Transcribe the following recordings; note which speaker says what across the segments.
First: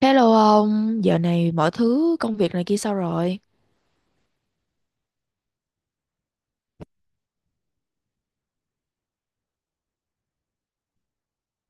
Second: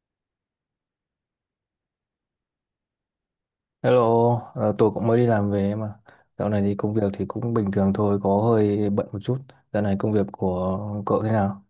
Speaker 1: Hello ông, giờ này mọi thứ công việc này kia sao rồi?
Speaker 2: Hello, tôi cũng mới đi làm về mà. Dạo này thì công việc thì cũng bình thường thôi, có hơi bận một chút. Dạo này công việc của cậu thế nào?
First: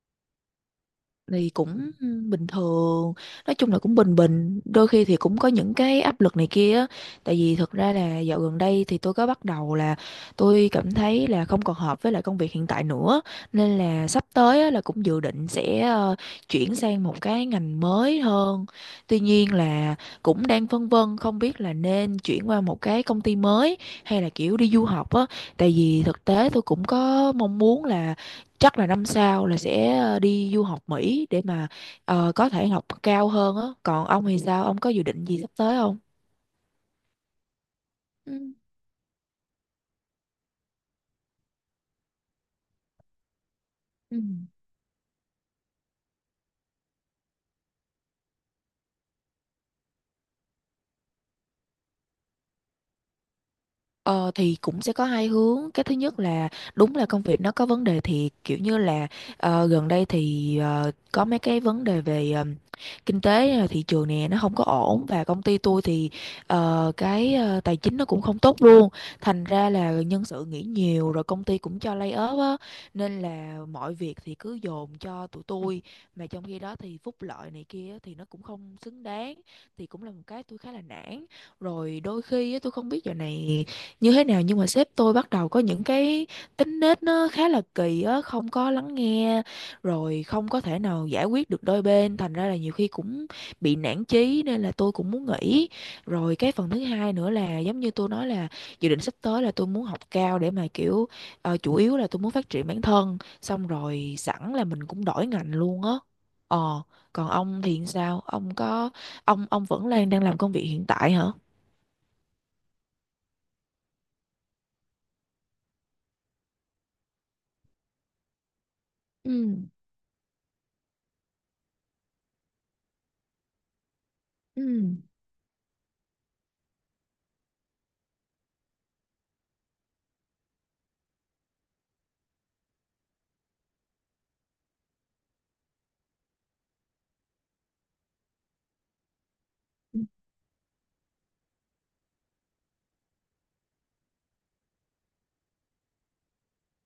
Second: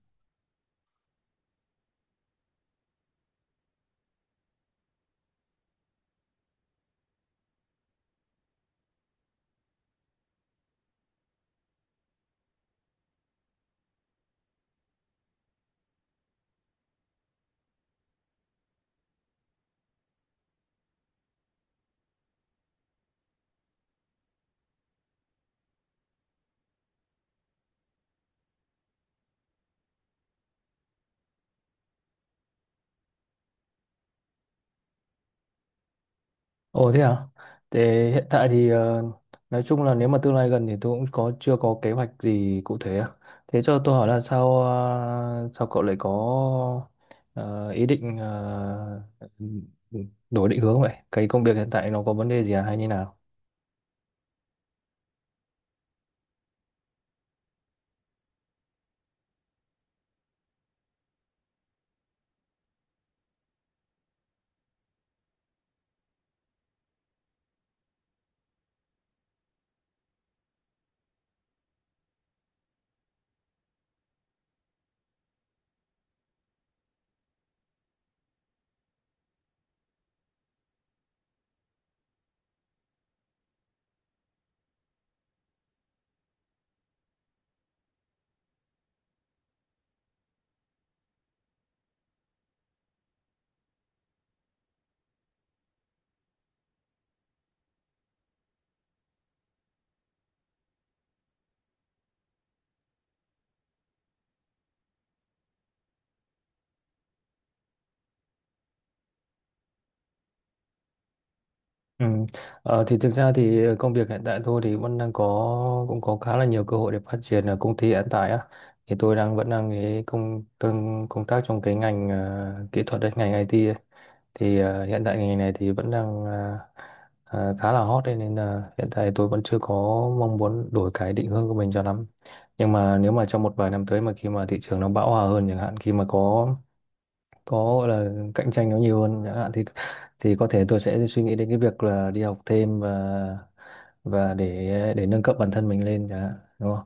Speaker 1: Thì cũng bình thường, nói chung là cũng bình bình, đôi khi thì cũng có những cái áp lực này kia á. Tại vì thực ra là dạo gần đây thì tôi có bắt đầu là tôi cảm thấy là không còn hợp với lại công việc hiện tại nữa, nên là sắp tới á, là cũng dự định sẽ chuyển sang một cái ngành mới hơn. Tuy nhiên là cũng đang phân vân không biết là nên chuyển qua một cái công ty mới hay là kiểu đi du học á, tại vì thực tế tôi cũng có mong muốn là chắc là năm sau là sẽ đi du học Mỹ để mà có thể học cao hơn á. Còn ông thì sao, ông có dự định gì sắp tới không?
Speaker 2: Ồ thế à? Thế hiện tại
Speaker 1: Ừ.
Speaker 2: thì nói chung là nếu mà tương lai gần thì tôi cũng có chưa có kế hoạch gì cụ thể á. Thế cho tôi hỏi
Speaker 1: Ừ.
Speaker 2: là sao cậu lại có ờ, ý định đổi định hướng vậy? Cái công việc hiện tại nó có vấn đề gì à hay như nào?
Speaker 1: Ờ, thì cũng sẽ có hai hướng. Cái thứ nhất là đúng là công việc nó có vấn đề, thì kiểu như là gần đây thì có mấy cái vấn đề về kinh tế, thị trường nè nó không có ổn, và công ty tôi thì cái tài chính nó cũng không tốt luôn. Thành ra là nhân sự nghỉ nhiều, rồi công ty cũng cho lay off á, nên là mọi việc thì cứ dồn cho tụi tôi, mà trong khi đó thì phúc lợi này kia á thì nó cũng không xứng đáng, thì cũng là một cái tôi khá là nản. Rồi đôi khi á, tôi không biết giờ này như thế nào, nhưng mà sếp tôi bắt đầu có những cái tính nết nó khá là kỳ á, không có lắng nghe rồi không có thể nào giải quyết được đôi bên, thành ra là nhiều khi cũng bị nản chí, nên là tôi cũng muốn nghỉ. Rồi cái phần thứ hai nữa là giống như tôi nói là dự định sắp tới là tôi muốn học cao để mà kiểu chủ yếu là tôi muốn phát triển bản thân, xong rồi sẵn là mình cũng đổi ngành luôn á. Ờ, còn ông thì sao, ông có ông vẫn đang đang làm công việc hiện tại hả?
Speaker 2: Ừ. Thì thực ra thì công việc hiện tại tôi thì vẫn đang có cũng có khá là nhiều cơ hội để phát triển ở công ty hiện tại á, thì tôi đang vẫn
Speaker 1: Ừ.
Speaker 2: đang cái công tác trong cái ngành kỹ thuật đấy, ngành IT ấy. Thì
Speaker 1: Ừ.
Speaker 2: hiện tại ngành này thì vẫn đang ờ, ờ, khá là hot đấy, nên là hiện tại tôi vẫn chưa có mong muốn đổi cái định hướng của mình cho lắm. Nhưng mà nếu mà trong một vài năm tới mà khi mà thị trường nó bão hòa hơn chẳng hạn, khi mà có gọi là cạnh tranh nó nhiều hơn chẳng hạn thì có thể tôi sẽ suy nghĩ đến cái việc là đi học thêm, và để nâng cấp bản thân mình lên chẳng hạn, đúng không?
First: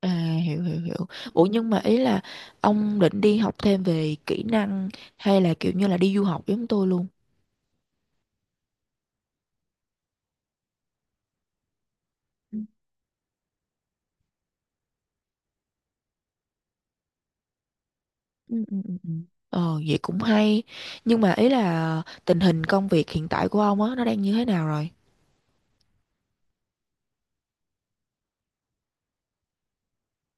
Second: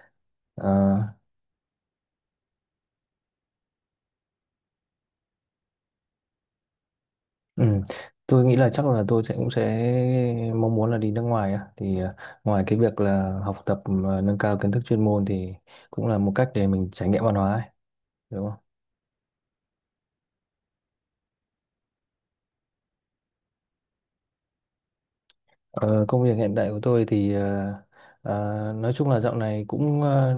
Speaker 1: À, hiểu hiểu
Speaker 2: Ờ,
Speaker 1: hiểu. Ủa, nhưng mà ý là ông định đi học thêm về kỹ năng hay là kiểu như là đi du học giống tôi luôn?
Speaker 2: ừ. Tôi nghĩ là chắc là tôi cũng sẽ mong muốn là đi nước ngoài á, thì
Speaker 1: Ừ,
Speaker 2: ngoài cái việc là học tập, nâng cao kiến thức chuyên môn thì cũng là một cách để mình trải nghiệm văn hóa ấy, đúng
Speaker 1: ừ,
Speaker 2: không?
Speaker 1: ừ, ừ. Ừ. Ờ, vậy cũng hay. Nhưng mà ý là tình hình công việc hiện tại của ông á nó đang như thế nào rồi?
Speaker 2: Ờ, Công việc hiện tại của tôi thì nói chung là dạo này cũng ờ,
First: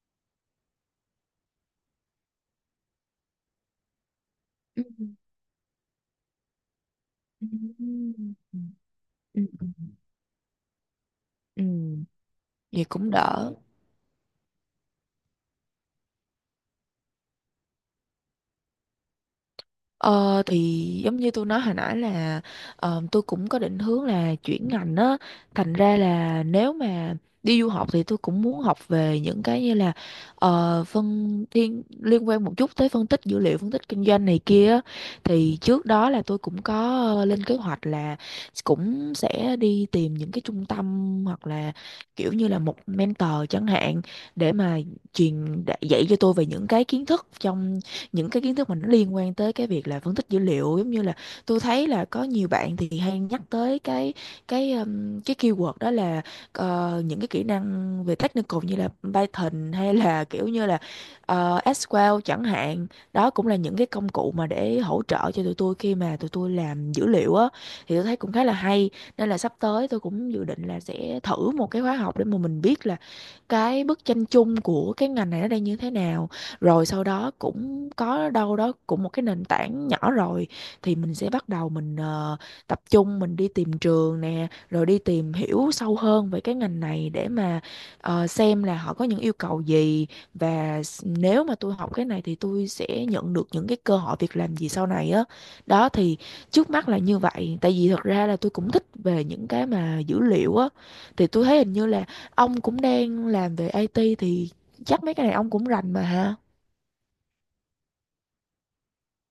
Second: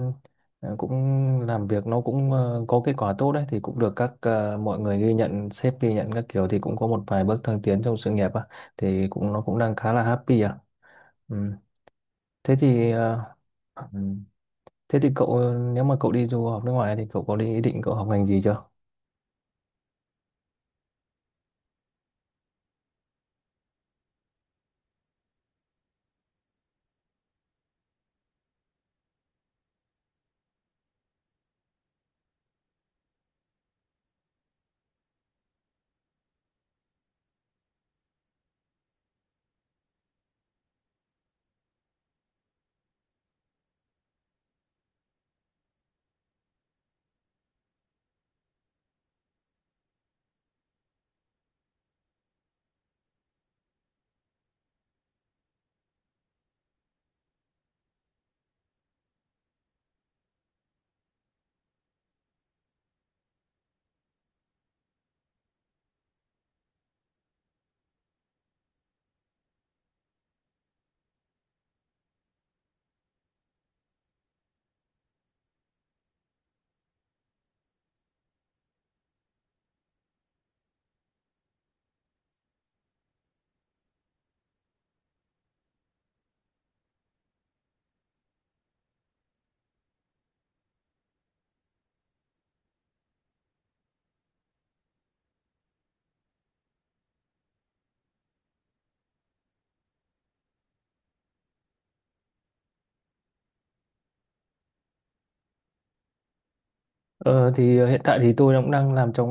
Speaker 2: ờ, cũng làm việc nó cũng có kết quả tốt đấy, thì cũng được mọi
Speaker 1: Ừ,
Speaker 2: người ghi nhận, sếp ghi nhận các kiểu, thì cũng có một vài bước
Speaker 1: ừ,
Speaker 2: thăng tiến
Speaker 1: ừ,
Speaker 2: trong sự nghiệp á,
Speaker 1: ừ,
Speaker 2: thì cũng nó
Speaker 1: ừ,
Speaker 2: cũng
Speaker 1: ừ.
Speaker 2: đang khá là happy à, ừ.
Speaker 1: Ừ,
Speaker 2: Thế
Speaker 1: vậy
Speaker 2: thì
Speaker 1: cũng
Speaker 2: ờ,
Speaker 1: đỡ.
Speaker 2: ừ. thế thì cậu ờ, nếu mà cậu đi du học nước ngoài thì cậu có ý định cậu học ngành gì chưa?
Speaker 1: Ờ, thì giống như tôi nói hồi nãy là tôi cũng có định hướng là chuyển ngành á, thành ra là nếu mà đi du học thì tôi cũng muốn học về những cái như là phân thiên liên quan một chút tới phân tích dữ liệu, phân tích kinh doanh này kia á. Thì trước đó là tôi cũng có lên kế hoạch là cũng sẽ đi tìm những cái trung tâm hoặc là kiểu như là một mentor chẳng hạn, để mà truyền dạy cho tôi về những cái kiến thức mà nó liên quan tới cái việc là phân tích dữ liệu. Giống như là tôi thấy là có nhiều bạn thì hay nhắc tới cái keyword đó là những cái kỹ năng về technical như là Python hay là kiểu như là SQL chẳng hạn, đó cũng là những cái công cụ mà để hỗ trợ cho tụi tôi khi mà tụi tôi làm dữ liệu á. Thì tôi thấy cũng khá là hay, nên là sắp tới tôi cũng dự định là sẽ thử một cái khóa học để mà mình biết là cái bức tranh chung của cái ngành này nó đang như thế nào, rồi sau đó cũng có đâu đó cũng một cái nền tảng nhỏ rồi thì mình sẽ bắt đầu mình tập trung, mình đi tìm trường nè, rồi đi tìm hiểu sâu hơn về cái ngành này để mà xem là họ có những yêu cầu gì, và nếu mà tôi học cái này thì tôi sẽ nhận được những cái cơ hội việc làm gì sau này á. Đó, thì trước mắt là như vậy, tại vì thật ra là tôi cũng thích về những cái mà dữ liệu á. Thì tôi thấy hình như là ông cũng đang làm về IT thì chắc mấy cái này ông cũng rành mà ha.
Speaker 2: Hiện tại thì tôi cũng đang làm trong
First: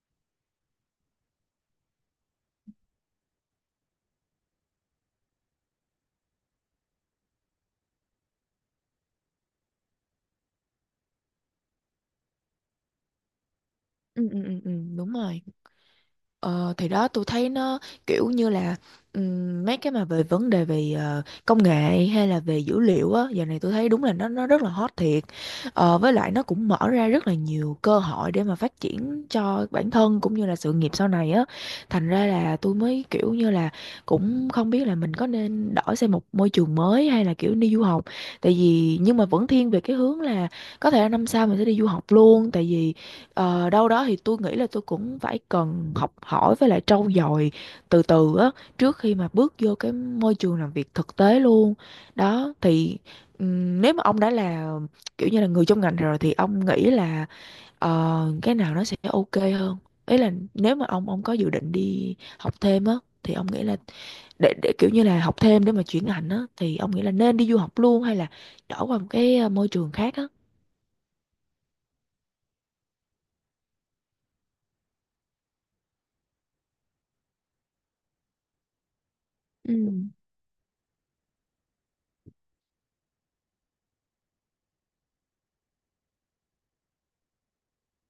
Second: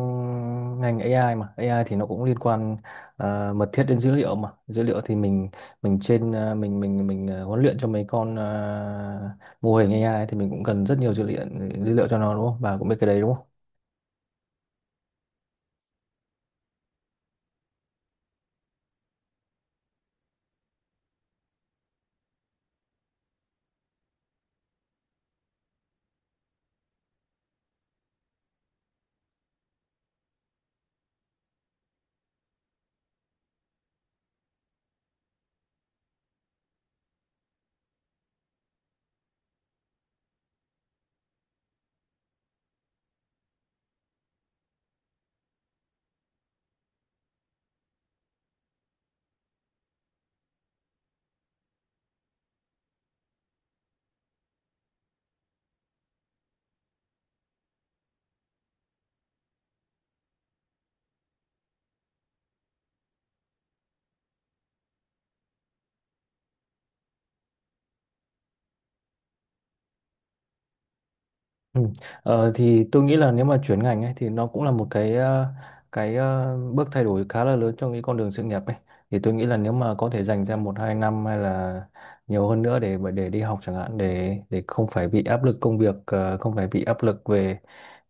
Speaker 2: ngành AI, mà AI thì nó cũng liên quan mật thiết đến dữ liệu, mà dữ liệu thì mình trên ờ, mình ờ, huấn luyện cho mấy con mô hình AI thì mình cũng cần rất nhiều dữ liệu cho nó, đúng không? Bà cũng biết cái đấy, đúng?
Speaker 1: Ừ, ừ, ừ, ừ, đúng rồi. Ờ, thì đó tôi thấy nó kiểu như là mấy cái mà về vấn đề về công nghệ hay là về dữ liệu á, giờ này tôi thấy đúng là nó rất là hot thiệt. Ờ, với lại nó cũng mở ra rất là nhiều cơ hội để mà phát triển cho bản thân cũng như là sự nghiệp sau này á, thành ra là tôi mới kiểu như là cũng không biết là mình có nên đổi sang một môi trường mới hay là kiểu đi du học. Tại vì nhưng mà vẫn thiên về cái hướng là có thể là năm sau mình sẽ đi du học luôn, tại vì ờ, đâu đó thì tôi nghĩ là tôi cũng phải cần học hỏi với lại trau dồi từ từ á trước khi mà bước vô cái môi trường làm việc thực tế luôn. Đó, thì nếu mà ông đã là kiểu như là người trong ngành rồi thì ông nghĩ là cái nào nó sẽ ok hơn? Ý là nếu mà ông có dự định đi học thêm á thì ông nghĩ là để kiểu như là học thêm để mà chuyển ngành á thì ông nghĩ là nên đi du học luôn hay là đổi qua một cái môi trường khác á?
Speaker 2: Ừ. Thì tôi nghĩ là nếu mà chuyển ngành ấy thì nó cũng là một cái bước thay đổi khá là lớn trong cái con đường sự nghiệp ấy. Thì tôi nghĩ là nếu
Speaker 1: Ừ.
Speaker 2: mà có thể dành ra một hai năm hay là nhiều hơn nữa để đi học chẳng hạn, để không phải bị áp lực công việc, không phải bị áp lực về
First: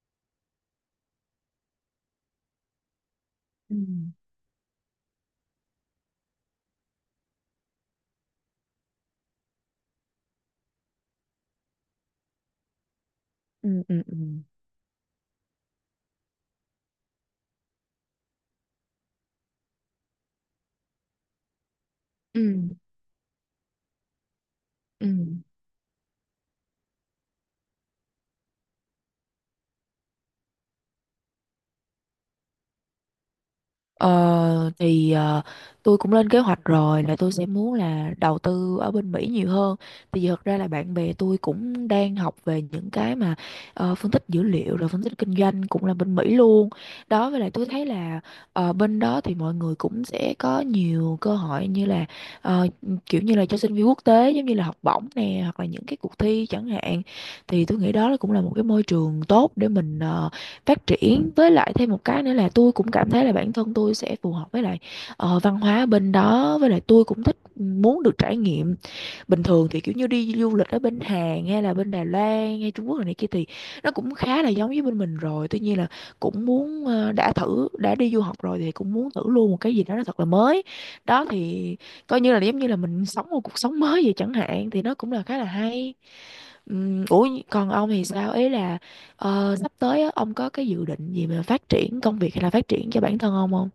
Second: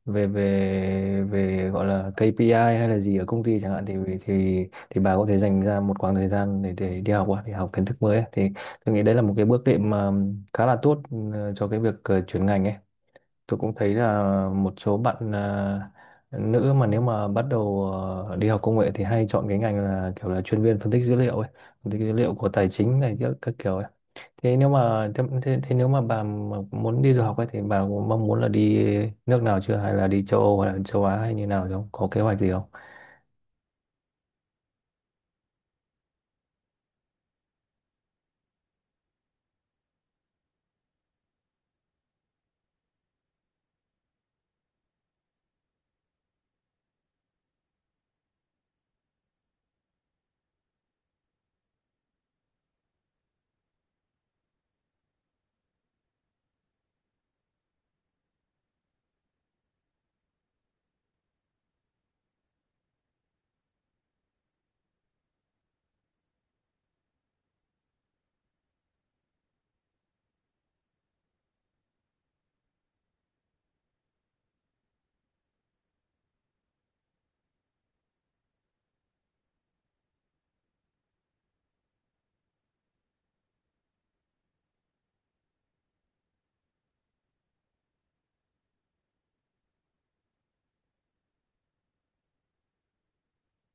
Speaker 2: về về về gọi là KPI hay là gì ở công ty chẳng
Speaker 1: Ừ.
Speaker 2: hạn, thì thì bà có thể dành ra một khoảng thời gian để đi học á, để học kiến thức mới ấy. Thì tôi nghĩ đấy là một cái bước đệm mà khá là tốt cho cái việc chuyển ngành ấy. Tôi cũng
Speaker 1: Ừ,
Speaker 2: thấy
Speaker 1: ừ, ừ.
Speaker 2: là một số bạn nữ mà nếu mà bắt đầu đi học công nghệ thì hay chọn cái ngành là kiểu là chuyên viên phân tích dữ liệu ấy, phân tích dữ liệu
Speaker 1: Ừ.
Speaker 2: của tài chính này, các kiểu ấy. Thế nếu
Speaker 1: Ừ.
Speaker 2: mà thế, thế, thế nếu mà bà mà muốn đi du học ấy thì bà có mong muốn là đi nước nào chưa, hay là đi châu Âu hay là châu Á hay như nào không? Có kế hoạch gì không?
Speaker 1: Ờ, thì tôi cũng lên kế hoạch rồi là tôi sẽ muốn là đầu tư ở bên Mỹ nhiều hơn. Tại vì thật ra là bạn bè tôi cũng đang học về những cái mà phân tích dữ liệu rồi phân tích kinh doanh cũng là bên Mỹ luôn. Đó, với lại tôi thấy là bên đó thì mọi người cũng sẽ có nhiều cơ hội, như là ờ, kiểu như là cho sinh viên quốc tế, giống như là học bổng nè hoặc là những cái cuộc thi chẳng hạn. Thì tôi nghĩ đó là cũng là một cái môi trường tốt để mình phát triển. Với lại thêm một cái nữa là tôi cũng cảm thấy là bản thân tôi sẽ phù hợp với lại văn hóa bên đó. Với lại tôi cũng thích ừ, muốn được trải nghiệm. Bình thường thì kiểu như đi du lịch ở bên Hàn hay là bên Đài Loan hay Trung Quốc rồi này kia thì nó cũng khá là giống với bên mình rồi, tuy nhiên là cũng muốn đã thử đã đi du học rồi thì cũng muốn thử luôn một cái gì đó nó thật là mới. Đó thì coi như là giống như là mình sống một cuộc sống mới vậy chẳng hạn, thì nó cũng là khá là hay. Ủa, còn ông thì sao, ý là sắp tới á, ông có cái dự định gì mà phát triển công việc hay là phát triển cho bản thân ông không?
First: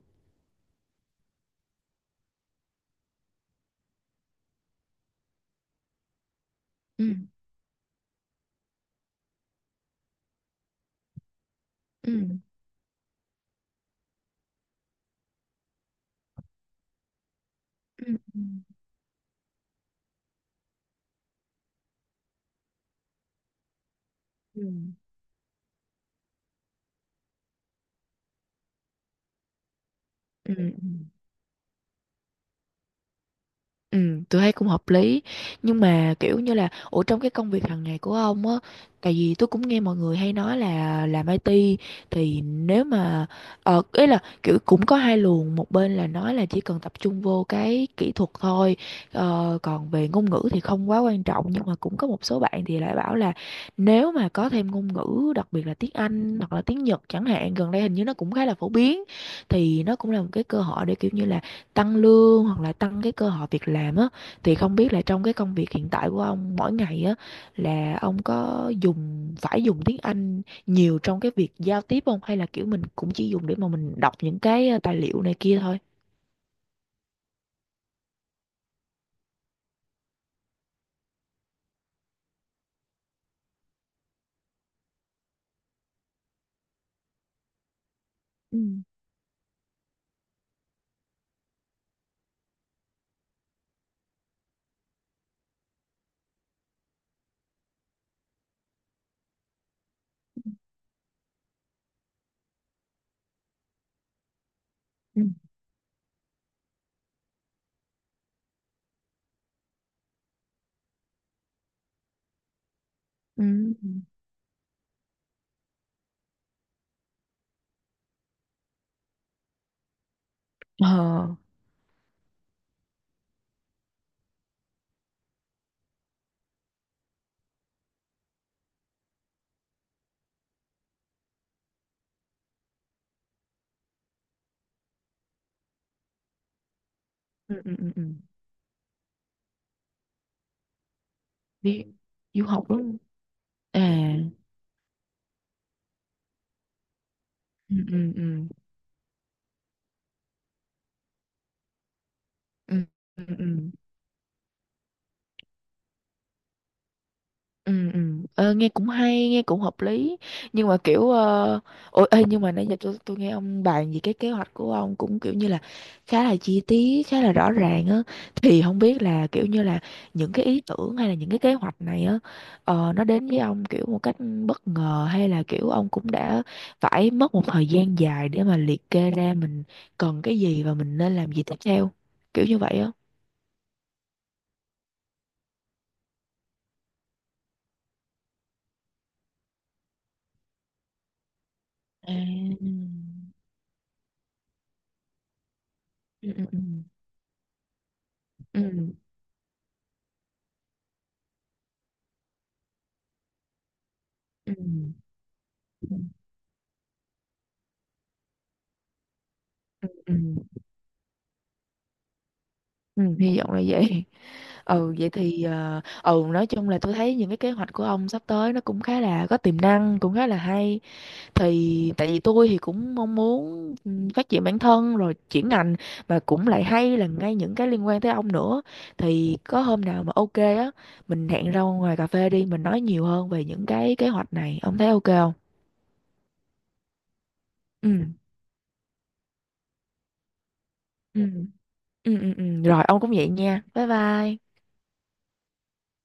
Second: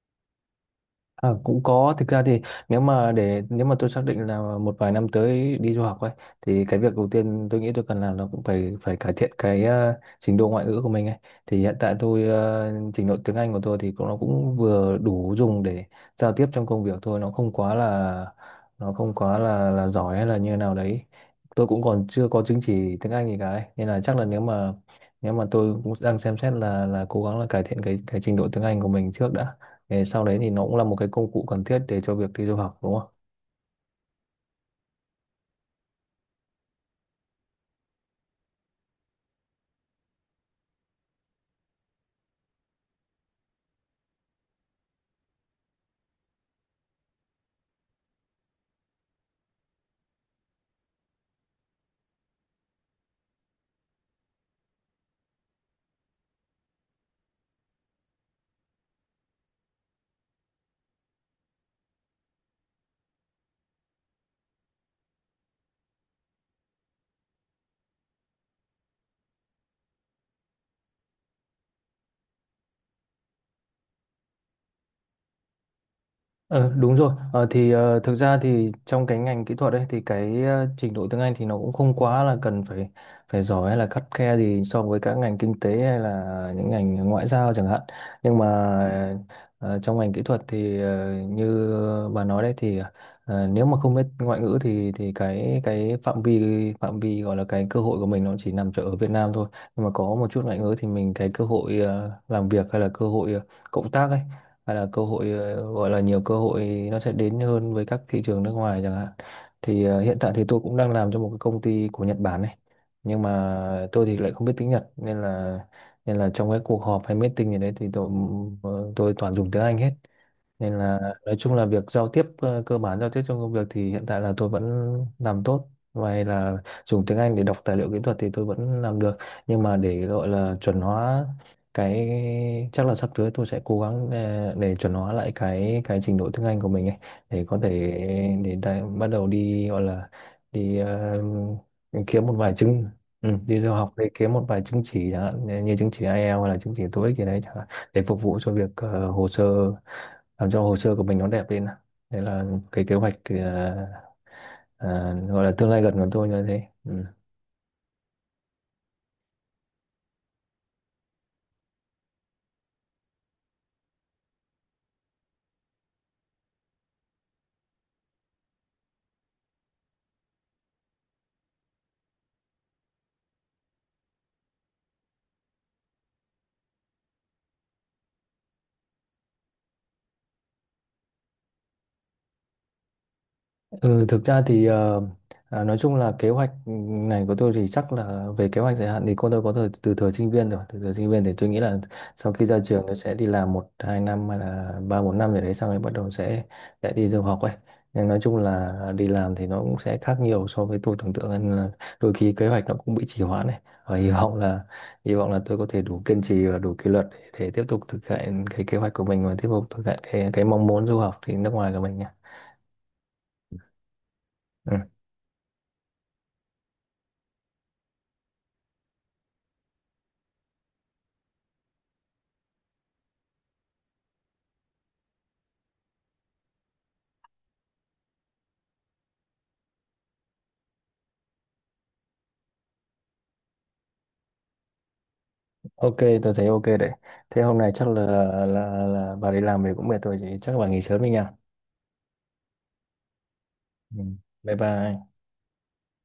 Speaker 2: À, cũng có. Thực ra thì nếu mà tôi xác định là một vài năm tới đi du học ấy thì cái việc đầu
Speaker 1: Ừ.
Speaker 2: tiên tôi nghĩ tôi cần làm là cũng phải phải cải thiện cái trình độ ngoại ngữ của mình ấy. Thì hiện tại
Speaker 1: Ừ.
Speaker 2: trình độ tiếng Anh của tôi thì nó cũng vừa đủ dùng để giao tiếp trong công việc thôi, nó không quá
Speaker 1: Ừ.
Speaker 2: là
Speaker 1: Ừ.
Speaker 2: nó không quá là giỏi hay là như nào đấy. Tôi cũng còn chưa có chứng chỉ tiếng Anh gì cả ấy. Nên là chắc là nếu mà tôi cũng đang xem xét là cố gắng là cải thiện cái trình độ tiếng Anh của mình trước đã. Thế sau đấy thì
Speaker 1: Ừ.
Speaker 2: nó
Speaker 1: Ừ.
Speaker 2: cũng là một cái công cụ cần thiết để cho việc đi du học, đúng không?
Speaker 1: Ừ, tôi thấy cũng hợp lý. Nhưng mà kiểu như là ủa, trong cái công việc hàng ngày của ông á, tại vì tôi cũng nghe mọi người hay nói là làm IT thì nếu mà ý là kiểu cũng có hai luồng, một bên là nói là chỉ cần tập trung vô cái kỹ thuật thôi, còn về ngôn ngữ thì không quá quan trọng, nhưng mà cũng có một số bạn thì lại bảo là nếu mà có thêm ngôn ngữ, đặc biệt là tiếng Anh hoặc là tiếng Nhật chẳng hạn, gần đây hình như nó cũng khá là phổ biến, thì nó cũng là một cái cơ hội để kiểu như là tăng lương hoặc là tăng cái cơ hội việc làm á. Thì không biết là trong cái công việc hiện tại của ông mỗi ngày á, là ông có dùng phải dùng tiếng Anh nhiều trong cái việc giao tiếp không, hay là kiểu mình cũng chỉ dùng để mà mình đọc những cái tài liệu này kia thôi?
Speaker 2: Ờ, Đúng rồi. Thực ra thì trong cái ngành kỹ thuật ấy thì cái trình độ tiếng Anh thì nó cũng không quá là cần phải phải giỏi hay là khắt khe gì so với các ngành kinh tế hay là những ngành ngoại giao chẳng hạn. Nhưng
Speaker 1: Ừ
Speaker 2: mà ờ, trong ngành kỹ thuật thì như bà nói đấy thì nếu mà không biết ngoại ngữ thì cái phạm vi gọi là cái cơ hội của mình nó chỉ nằm chỗ ở Việt Nam thôi. Nhưng mà có một chút ngoại ngữ thì mình cái cơ hội làm việc hay là cơ hội cộng tác ấy hay là cơ
Speaker 1: ừ
Speaker 2: hội, gọi là, nhiều cơ hội nó sẽ đến hơn với các thị trường nước ngoài chẳng hạn. Thì hiện tại thì tôi cũng đang làm cho một cái công ty của Nhật Bản này, nhưng
Speaker 1: ừ
Speaker 2: mà
Speaker 1: ừ.
Speaker 2: tôi thì lại không biết tiếng Nhật, nên là trong cái cuộc họp hay meeting gì đấy thì tôi toàn dùng tiếng Anh hết, nên
Speaker 1: Ờ.
Speaker 2: là nói chung là việc giao tiếp cơ bản, giao tiếp trong công việc thì hiện tại là tôi vẫn làm tốt. Ngoài là dùng tiếng Anh để đọc tài liệu kỹ thuật thì tôi vẫn làm được, nhưng mà để gọi là chuẩn hóa cái chắc là sắp tới tôi sẽ cố gắng để chuẩn hóa lại cái trình độ tiếng Anh của mình ấy, để có
Speaker 1: Ừ
Speaker 2: thể,
Speaker 1: ừ ừ ừ.
Speaker 2: bắt đầu đi gọi là đi
Speaker 1: Đi
Speaker 2: kiếm một
Speaker 1: du
Speaker 2: vài
Speaker 1: học đúng
Speaker 2: chứng
Speaker 1: không?
Speaker 2: ừ, đi du học để
Speaker 1: À,
Speaker 2: kiếm một vài chứng chỉ chẳng hạn, như như chứng chỉ IELTS hay là chứng chỉ TOEIC gì đấy chẳng hạn,
Speaker 1: ừ
Speaker 2: để
Speaker 1: ừ
Speaker 2: phục
Speaker 1: ừ
Speaker 2: vụ cho việc hồ sơ, làm cho hồ sơ của mình nó đẹp lên. Đấy là
Speaker 1: ừ
Speaker 2: cái kế hoạch,
Speaker 1: ừ ừ.
Speaker 2: ờ, gọi là tương lai gần của tôi như thế, ừ.
Speaker 1: Ừ, ừ. Ờ, nghe cũng hay, nghe cũng hợp lý. Nhưng mà kiểu ôi ê, nhưng mà nãy giờ tôi nghe ông bàn về cái kế hoạch của ông cũng kiểu như là khá là chi tiết, khá là rõ ràng á, thì không biết là kiểu như là những cái ý tưởng hay là những cái kế hoạch này á, nó đến với ông kiểu một cách bất ngờ hay là kiểu ông cũng đã phải mất một thời gian dài để mà liệt kê ra mình cần cái gì và mình nên làm gì tiếp theo, kiểu như vậy á?
Speaker 2: Ừ, thực ra thì nói chung là kế hoạch này của tôi thì chắc là về kế hoạch dài hạn thì cô tôi có từ từ thời sinh viên rồi, từ thời sinh viên thì tôi nghĩ là
Speaker 1: À.
Speaker 2: sau khi ra trường tôi sẽ đi làm một hai năm hay là ba bốn năm gì đấy, xong rồi bắt đầu
Speaker 1: Ừ
Speaker 2: sẽ
Speaker 1: ừ
Speaker 2: sẽ đi du học ấy. Nhưng nói chung
Speaker 1: ừ
Speaker 2: là đi làm thì nó cũng sẽ khác nhiều so với tôi tưởng tượng, nên là đôi khi kế hoạch nó cũng bị trì hoãn này, và hy vọng
Speaker 1: ừ
Speaker 2: là hy vọng là tôi có thể
Speaker 1: ừ.
Speaker 2: đủ kiên trì và đủ kỷ luật để tiếp tục thực hiện cái kế hoạch của mình và tiếp tục thực hiện
Speaker 1: Ừ,
Speaker 2: cái mong muốn du học thì nước ngoài của mình nhé.
Speaker 1: ừ, hy vọng là vậy. Ừ, vậy thì ừ, nói chung là tôi thấy những cái kế hoạch của ông sắp tới nó cũng khá là có tiềm năng, cũng khá là hay. Thì tại vì tôi thì cũng mong muốn ừ, phát triển bản thân rồi chuyển ngành, mà cũng lại hay là ngay những cái liên quan tới ông nữa. Thì có hôm nào mà ok á, mình hẹn ra ngoài cà phê đi, mình nói nhiều hơn về những cái kế hoạch này. Ông thấy ok không?
Speaker 2: Ok, tôi thấy ok đấy. Thế hôm nay chắc là
Speaker 1: Ừ.
Speaker 2: là là bà đi làm về cũng mệt rồi chị, chắc là bà nghỉ sớm đi
Speaker 1: Ừ.
Speaker 2: nha.
Speaker 1: Ừ ừ ừ, rồi ông cũng vậy nha. Bye
Speaker 2: Ừ. Bye
Speaker 1: bye.
Speaker 2: bye.